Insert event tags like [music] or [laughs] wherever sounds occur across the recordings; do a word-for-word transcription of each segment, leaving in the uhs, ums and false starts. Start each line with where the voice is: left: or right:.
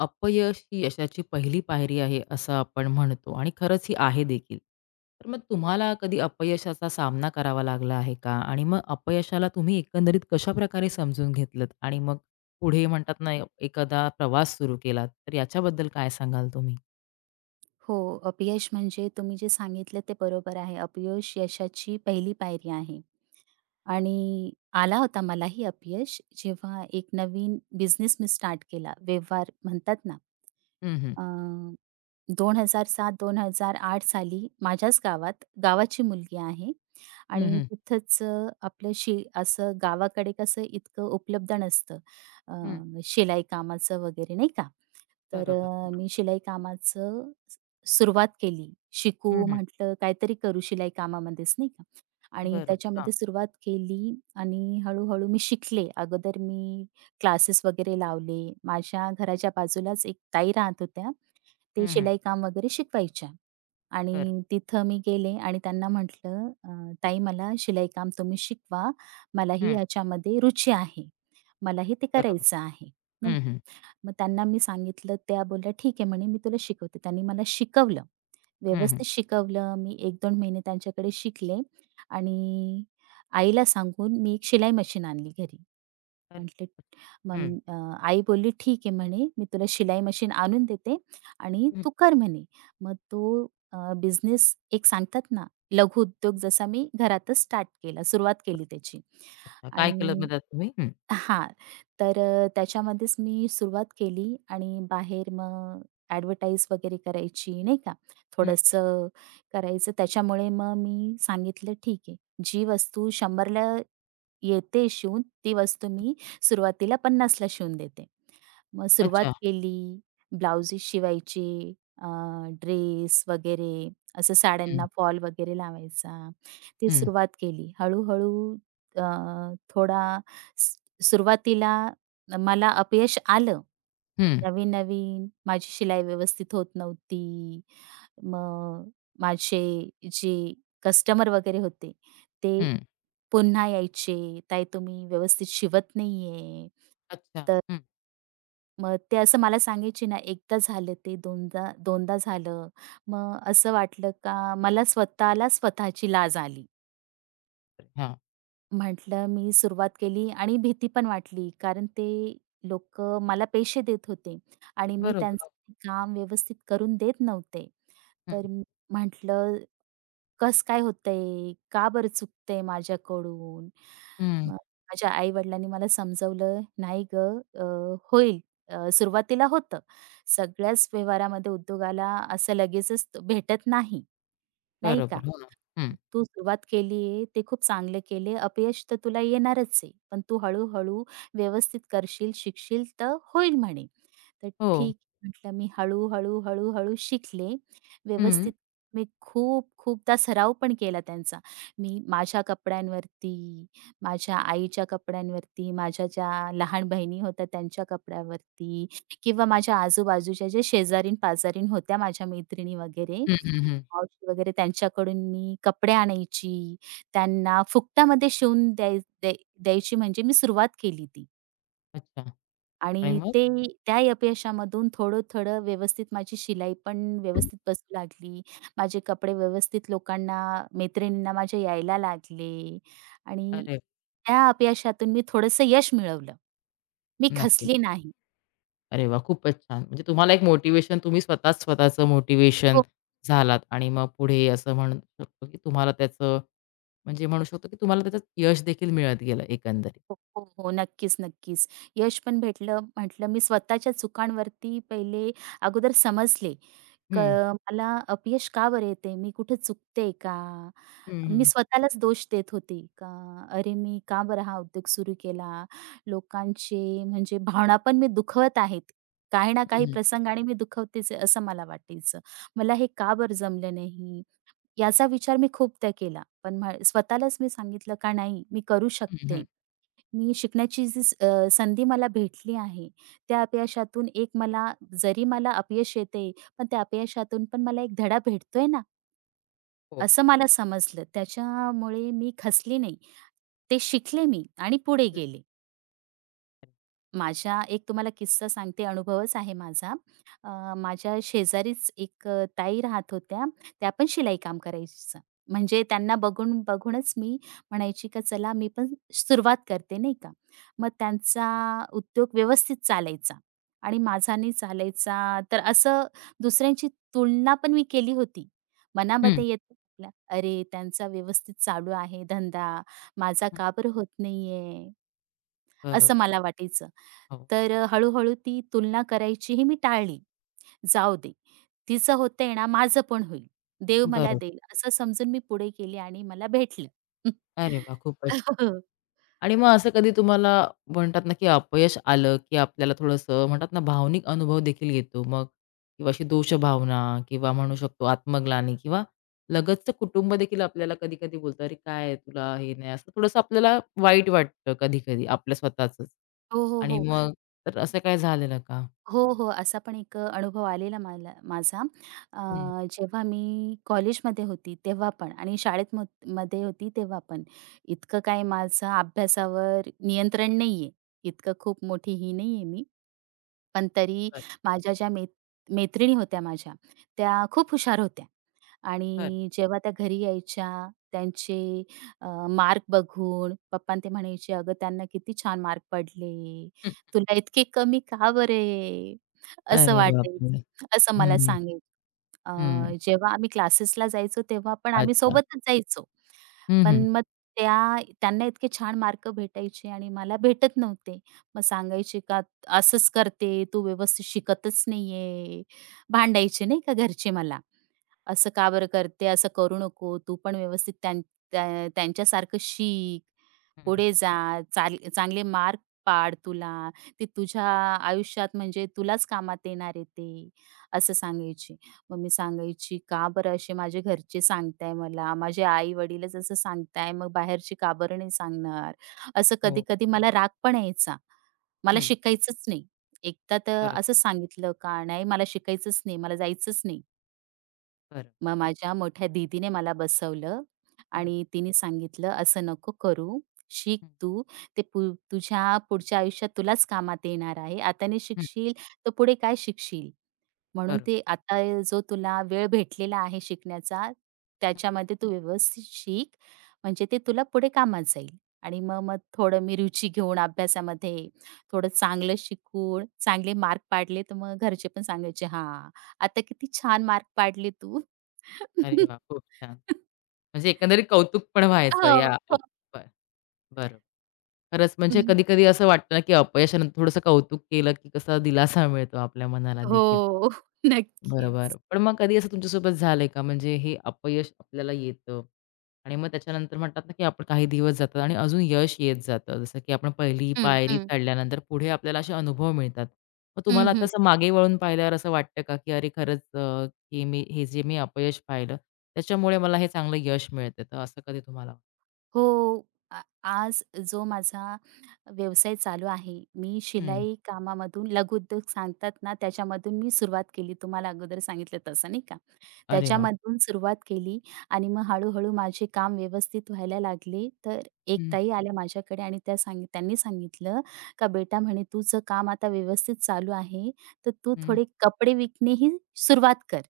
left: अपयश ही यशाची पहिली पायरी आहे असं आपण म्हणतो आणि खरंच ही आहे देखील. तर मग तुम्हाला कधी अपयशाचा सामना करावा लागला आहे का? आणि मग अपयशाला तुम्ही एकंदरीत कशाप्रकारे समजून घेतलत आणि मग पुढे म्हणतात ना, एखादा प्रवास सुरू केलात, तर याच्याबद्दल काय सांगाल तुम्ही?
right: हो, अपयश म्हणजे तुम्ही जे सांगितलं ते बरोबर आहे. अपयश यशाची पहिली पायरी आहे आणि आला होता मलाही अपयश जेव्हा एक नवीन बिझनेस मी स्टार्ट केला. व्यवहार म्हणतात ना,
left: हं, हं.
right: अ, दोन हजार सात-दोन हजार आठ साली माझ्याच गावात, गावाची मुलगी आहे
left: हं,
right: आणि
left: हं.
right: तिथंच अ, आपलं शि असं गावाकडे कसं इतकं उपलब्ध नसतं अ,
left: हं.
right: शिलाई कामाचं वगैरे नाही का? तर
left: बरोबर. हो
right: अ,
left: ना.
right: मी शिलाई कामाचं स सुरुवात केली. शिकू म्हटलं काहीतरी करू शिलाई कामामध्येच नाही का. आणि
left: बरोबर. हां.
right: त्याच्यामध्ये सुरुवात केली आणि हळू-हळू मी शिकले. अगोदर मी क्लासेस वगैरे लावले. माझ्या घराच्या बाजूलाच एक ताई राहत होत्या. ते
left: हं, हं.
right: शिलाई काम वगैरे शिकवायच्या. आणि
left: बरं.
right: तिथं मी गेले आणि त्यांना म्हटलं, "अ, ताई मला शिलाई काम तुम्ही शिकवा. मलाही
left: हं.
right: याच्यामध्ये रुची आहे. मलाही ते
left: बरोबर.
right: करायचं आहे." नाही.
left: हं, हं.
right: मग त्यांना मी सांगितलं, त्या बोलल्या, "ठीक आहे," म्हणे, "मी तुला शिकवते." त्यांनी मला शिकवलं.
left: हं, हं.
right: व्यवस्थित शिकवलं. मी एक दोन महिने त्यांच्याकडे शिकले आणि आईला सांगून मी एक शिलाई मशीन आणली घरी.
left: अरे!
right: म्हटले
left: हं.
right: मग अ, आई बोलली, "ठीक आहे," म्हणे, "मी तुला शिलाई मशीन आणून देते आणि
left: हं.
right: तू कर," म्हणे. मग तो बिझनेस एक सांगतात ना, लघुउद्योग जसा मी घरातच स्टार्ट केला, सुरुवात केली त्याची
left: अच्छा. काय केलं
right: आणि
left: मग त्यात तुम्ही? हं.
right: हां. तर अ, त्याच्यामध्येच मी सुरुवात केली आणि बाहेर मग ॲडव्हर्टाइज वगैरे करायची, नाही का.
left: हं.
right: थोडंसं करायचं. त्याच्यामुळे मग मी सांगितलं, "ठीक आहे, जी वस्तू शंभर येते शिवून, ती वस्तू मी सुरुवातीला पन्नास ला शिवून देते." मग सुरुवात
left: अच्छा.
right: केली. ब्लाउजेस शिवायचे, ड्रेस वगैरे, असं
left: हं.
right: साड्यांना फॉल वगैरे लावायचा. ती
left: हं.
right: सुरुवात केली. हळू अ, थोडा सुरुवातीला मला अपयश आलं.
left: हं.
right: नवीन-नवीन माझी शिलाई व्यवस्थित होत नव्हती. मग माझे जे कस्टमर वगैरे होते, ते
left: हं.
right: पुन्हा यायचे, "ताई तुम्ही व्यवस्थित शिवत नाहीये."
left: अच्छा.
right: तर
left: हं.
right: मग ते असं मला सांगायचे ना, एकदा झालं ते, दोनदा दोनदा झालं. मग असं वाटलं का मला स्वतःला स्वतःची लाज आली.
left: हां.
right: म्हटलं मी सुरुवात केली आणि भीती पण वाटली, कारण ते लोक मला पैसे देत होते आणि मी
left: बरोबर. हो.
right: त्यांचं काम व्यवस्थित करून देत नव्हते.
left: हं.
right: तर मी म्हटलं, कस काय होतंय? का बरं चुकतंय माझ्याकडून?"
left: हं.
right: मग माझ्या आई-वडिलांनी मला समजवलं, "नाही गं, अ, होईल. अ, सुरुवातीला होतं. सगळ्याच व्यवहारामध्ये उद्योगाला असं लगेचच भेटत नाही, नाही का?
left: बरोबर. हो ना. हं.
right: तू सुरुवात केली आहे, ते खूप चांगलं केले. अपयश तर तुला येणारच आहे. पण तू हळू-हळू व्यवस्थित करशील, शिकशील तर होईल म्हणे." तर
left: हो.
right: ठीक म्हटलं मी हळू-हळू, हळू-हळू शिकले.
left: हं.
right: व्यवस्थित मी खूप खूपदा सराव पण केला त्यांचा. मी माझ्या कपड्यांवरती, माझ्या आईच्या कपड्यांवरती, माझ्या ज्या लहान बहिणी होत्या त्यांच्या कपड्यावरती किंवा माझ्या आजूबाजूच्या ज्या शेजारीन-पाजारीन होत्या माझ्या मैत्रिणी वगैरे,
left: हं, हं, हं.
right: मावशी वगैरे त्यांच्याकडून मी कपडे आणायची. त्यांना फुकटामध्ये शिवून द्याय द्याय द्यायची म्हणजे मी सुरुवात केली ती.
left: अच्छा. आणि
right: आणि
left: मग?
right: ते त्या अपयशामधून थोडं-थोडं व्यवस्थित माझी शिलाई पण व्यवस्थित बसू लागली. माझे कपडे व्यवस्थित लोकांना, मैत्रिणींना माझ्या यायला लागले आणि
left: अरे
right: त्या अपयशातून मी थोडंसं यश मिळवलं. मी
left: नक्कीच.
right: खचली नाही.
left: अरे वाह! खूपच छान. म्हणजे तुम्हाला एक मोटिव्हेशन तुम्ही स्वतःच स्वतःचं मोटिव्हेशन
right: हो,
left: झालात आणि मग पुढे असं म्हणू शकतो, की तुम्हाला त्याचं म्हणजे म्हणू शकतो, की तुम्हाला त्याचं यश देखील मिळत गेलं एकंदरीत.
right: हो, हो, हो. नक्कीच, नक्कीच. यश पण भेटलं म्हटलं मी स्वतःच्या चुकांवरती पहिले अगोदर समजले. क
left: हं.
right: मला अपयश का बरं येते? मी कुठे चुकते का?
left: हं,
right: मी
left: हं.
right: स्वतःलाच दोष देत होते का अरे मी का बरं हा उद्योग सुरू केला? लोकांचे म्हणजे भावना पण मी दुखवत आहेत. काही ना
left: हं,
right: काही
left: हं.
right: प्रसंगाने मी दुखवतेच आहे असं मला वाटायचं. मला हे का बरं जमलं नाही? याचा विचार मी खूपदा केला. पण म्ह स्वतःलाच मी सांगितलं का नाही मी करू
left: हं, हं.
right: शकते. मी शिकण्याची जी स- अ, संधी मला भेटली आहे. त्या अपयशातून एक मला जरी मला अपयश येते, पण त्या अपयशातून पण मला एक धडा भेटतोय ना.
left: हो.
right: असं मला समजलं. त्याच्यामुळे मी खसली नाही. ते शिकले मी आणि पुढे
left: हं.
right: गेले. माझ्या एक तुम्हाला किस्सा सांगते, अनुभवच आहे माझा. अ, माझ्या शेजारीच एक अ, ताई राहत होत्या. त्या पण शिलाई काम करायच्या. म्हणजे त्यांना बघून बघूनच मी म्हणायची का चला मी पण सुरुवात करते, नाही का. मग त्यांचा उद्योग व्यवस्थित चालायचा आणि माझा नाही चालायचा. तर असं दुसऱ्यांची तुलना पण मी केली होती.
left: हं.
right: मनामध्ये येतं आपल्या, "अरे, त्यांचा व्यवस्थित चालू आहे धंदा, माझा
left: हं.
right: का बरं होत नाहीये?"
left: बरोबर.
right: असं मला वाटायचं.
left: हो.
right: तर अ, हळू-हळू ती तुलना करायचीही मी टाळली. जाऊ दे, तिचं होतंय ना, माझं पण होईल. देव मला
left: बरोबर.
right: देईल असं समजून मी पुढे गेले आणि मला भेटलं.
left: अरे
right: [laughs]
left: वाह! खूपच
right: हो.
left: आणि मग असं कधी तुम्हाला म्हणतात ना, की अपयश आलं, की आपल्याला थोडंसं म्हणतात ना, भावनिक अनुभव देखील येतो. मग किंवा अशी दोष भावना किंवा म्हणू शकतो आत्मग्लानी किंवा लगतचं कुटुंब देखील आपल्याला कधी-कधी बोलतं, "अरे काय तुला हे नाही." असं थोडंसं आपल्याला वाईट वाटतं कधी-कधी आपल्या स्वतःचंच.
right: हो, हो,
left: आणि
right: हो.
left: मग तर असं काय झालेलं का?
right: हो, हो. असा पण एक अ, अनुभव आलेला मला माझा. अ,
left: हं.
right: जेव्हा मी कॉलेजमध्ये होती तेव्हा पण आणि शाळेत म मध्ये होती तेव्हा पण. इतकं काय माझं अभ्यासावर नियंत्रण नाहीये. इतकं खूप मोठी ही नाहीये मी. पण तरी
left: बरं,
right: माझ्या ज्या मै मैत्रिणी होत्या माझ्या, त्या खूप हुशार होत्या.
left: बरं.
right: आणि जेव्हा त्या घरी यायच्या, त्यांचे अ, मार्क बघून पप्पांना ते म्हणायचे, "अगं, त्यांना किती छान मार्क पडले.
left: हं.
right: तुला इतके कमी का बरे?" असं
left: अरे बापरे!
right: वाटायचं. असं मला
left: हं,
right: सांगायचे. अ,
left: हं.
right: जेव्हा आम्ही क्लासेसला जायचो, तेव्हा पण आम्ही
left: अच्छा.
right: सोबतच जायचो.
left: हं, हं.
right: पण मग त्या त्यांना इतके छान मार्क भेटायचे आणि मला भेटत नव्हते. मग सांगायचे का, "असंच करते, तू व्यवस्थित शिकतच नाहीये." भांडायचे नाही का घरचे मला. असं का बरं करते? असं करू नको. तू पण व्यवस्थित त्यां त्या त्यांच्यासारखं शिक,
left: हं.
right: पुढे जा, चाल चांगले मार्क पाड तुला. ते तुझ्या आयुष्यात म्हणजे तुलाच कामात येणार आहे ते, असं सांगायची. मग मी सांगायची, "का बरं असे माझे घरचे सांगताय मला, माझे आई-वडीलच असं सांगताय, मग बाहेरचे का बरं नाही सांगणार?" असं
left: हो.
right: कधी-कधी मला राग पण यायचा. मला
left: हं.
right: शिकायचंच नाही. एकदा तर
left: बरोबर,
right: असंच सांगितलं का, "नाही मला शिकायचंच नाही, मला जायचंच नाही."
left: बरं.
right: मग माझ्या मोठ्या दीदीने मला बसवलं
left: हं,
right: आणि तिने सांगितलं, "असं नको करू. शिक तू. ते पु तुझ्या पुढच्या आयुष्यात तुलाच कामात येणार आहे. आता नाही
left: हं,
right: शिकशील, तर पुढे काय शिकशील?" म्हणून
left: बरोबर.
right: ते आता जो तुला वेळ भेटलेला आहे शिकण्याचा, त्याच्यामध्ये तू व्यवस्थित शिक, म्हणजे ते तुला पुढे कामात जाईल. आणि मग मग थोडं मी रुची घेऊन अभ्यासामध्ये, थोडं चांगलं शिकून, चांगले मार्क पाडले, तर मग घरचे पण सांगायचे, "हां, आता किती छान मार्क पाडले तू."
left: अरे वाह! खूप छान.
right: [laughs]
left: म्हणजे एकंदरीत कौतुक पण व्हायचं
right: हो,
left: या अप
right: हो.
left: बर बरं. खरंच म्हणजे कधी-कधी असं वाटतं ना, की अपयशानंतर थोडंसं कौतुक केलं, की कसा दिलासा मिळतो आपल्या मनाला देखील.
right: हो,
left: बरोबर.
right: नक्कीच.
left: पण मग कधी असं तुमच्यासोबत झालंय का? म्हणजे हे अपयश आपल्याला येतं आणि मग त्याच्यानंतर म्हणतात ना, की आपण काही दिवस जातात आणि अजून यश येत जातं. जसं की आपण पहिली
right: हं,
left: पायरी
right: हं.
left: चढल्यानंतर पुढे आपल्याला असे अनुभव मिळतात. मग
right: हं,
left: तुम्हाला आता
right: हं.
left: असं मागे वळून पाहिल्यावर असं वाटतं का, की अरे खरंच अ, की मी हे जे मी अपयश पाहिलं, त्याच्यामुळे मला हे चांगलं यश मिळतं. तर असं कधी तुम्हाला
right: हो. आ आज जो माझा व्यवसाय चालू आहे, मी
left: हं.
right: शिलाई कामामधून लघुउद्योग सांगतात ना, त्याच्यामधून मी सुरुवात केली. तुम्हाला अगोदर सांगितलं तसं नाही का.
left: अरे वाह!
right: त्याच्यामधून सुरुवात केली आणि मग हळू-हळू माझे काम व्यवस्थित व्हायला लागले. तर एक
left: हं,
right: ताई आल्या माझ्याकडे आणि त्या सांगित त्यांनी सांगितलं, का "बेटा," म्हणे, "तुझं काम आता व्यवस्थित चालू आहे, तर तू
left: हं.
right: थोडे कपडे विकणेही सुरुवात कर."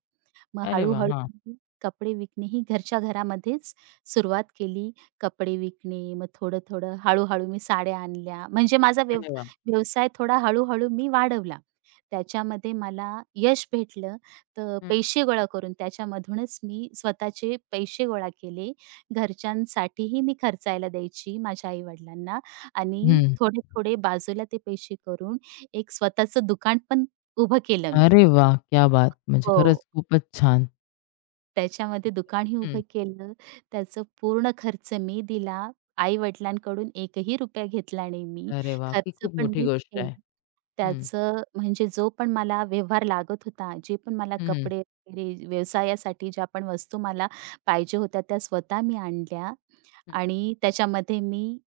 right: मग
left: अरे वाह!
right: हळू-हळू
left: हां.
right: मी कपडे विकणे ही घरच्या घरामध्येच सुरुवात केली. कपडे विकणे, मग थोडं-थोडं हळू-हळू मी साड्या आणल्या. म्हणजे माझा व्यव
left: अरे वाह!
right: व्यवसाय थोडा हळू मी वाढवला. त्याच्यामध्ये मला यश भेटलं, तर
left: हं.
right: पैसे गोळा करून त्याच्यामधूनच मी स्वतःचे पैसे गोळा केले. घरच्यांसाठीही मी खर्चायला द्यायची माझ्या आई-वडिलांना आणि
left: हं.
right: थोडे-थोडे बाजूला ते पैसे करून एक स्वतःचं दुकान पण उभं केलं मी.
left: अरे वाह! क्या बात! म्हणजे
right: हो.
left: खरंच खूपच छान.
right: त्याच्यामध्ये दुकानही
left: हं.
right: उभं केलं. त्याचं पूर्ण खर्च मी दिला. आई-वडिलांकडून एकही रुपया घेतला नाही मी.
left: अरे वाह! ही
right: खर्च
left: खूप
right: पण
left: मोठी
right: मीच
left: गोष्ट आहे.
right: केला.
left: हं.
right: त्याचं म्हणजे जो पण मला व्यवहार लागत होता, जे पण मला
left: हं, हं. हं.
right: कपडे वगैरे व्यवसायासाठी ज्या पण वस्तू मला पाहिजे होत्या, त्या स्वतः मी आणल्या आणि त्याच्यामध्ये मी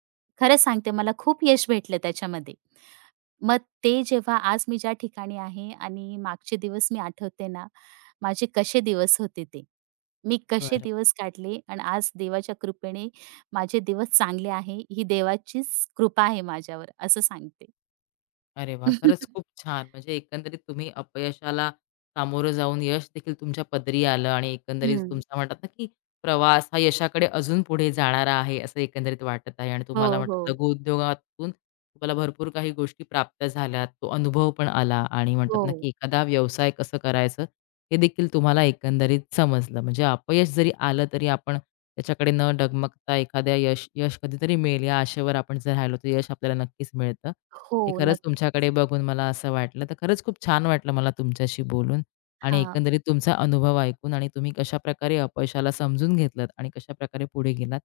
right: खरं सांगते मला खूप यश भेटलं त्याच्यामध्ये. मग ते जेव्हा आज मी ज्या ठिकाणी आहे आणि मागचे दिवस मी आठवते ना, माझे कसे दिवस होते ते. मी कसे
left: बरं.
right: दिवस काढले आणि आज देवाच्या कृपेने माझे दिवस चांगले आहे. ही देवाचीच कृपा आहे माझ्यावर असं सांगते.
left: अरे वाह! खरंच खूप
right: [laughs]
left: छान. म्हणजे एकंदरीत तुम्ही अपयशाला सामोरं जाऊन यश देखील तुमच्या पदरी आलं आणि एकंदरीत
right: हं.
left: तुमचा म्हणतात ना, की प्रवास हा यशाकडे अजून पुढे जाणारा आहे, असं एकंदरीत वाटत आहे आणि
right: हो,
left: तुम्हाला
right: हो.
left: म्हणतात लघुउद्योगातून तुम्हाला भरपूर काही गोष्टी प्राप्त झाल्या. तो अनुभव पण आला आणि म्हणतात ना, की
right: हो.
left: एखादा व्यवसाय कसं करायचं हे देखील तुम्हाला एकंदरीत समजलं. म्हणजे अपयश जरी आलं तरी आपण त्याच्याकडे न डगमगता एखाद्या यश यश कधीतरी मिळेल या आशेवर आपण जर राहिलो, तर यश आपल्याला नक्कीच मिळतं.
right: हो,
left: ते खरंच
right: नक्कीच.
left: तुमच्याकडे बघून मला असं वाटलं. तर खरंच खूप छान वाटलं मला तुमच्याशी बोलून आणि
right: हां.
left: एकंदरीत तुमचा अनुभव ऐकून आणि तुम्ही कशाप्रकारे अपयशाला समजून घेतलत आणि कशाप्रकारे पुढे गेलात,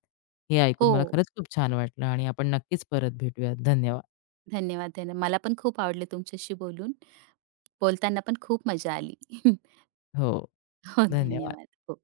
left: हे ऐकून
right: हो.
left: मला खरंच खूप छान वाटलं आणि आपण नक्कीच परत भेटूयात. धन्यवाद.
right: धन्यवाद, धन्यवाद. मला पण खूप आवडलं तुमच्याशी बोलून. बोलताना पण खूप मजा आली. [laughs]
left: हो,
right: हो,
left: धन्यवाद.
right: धन्यवाद. हो.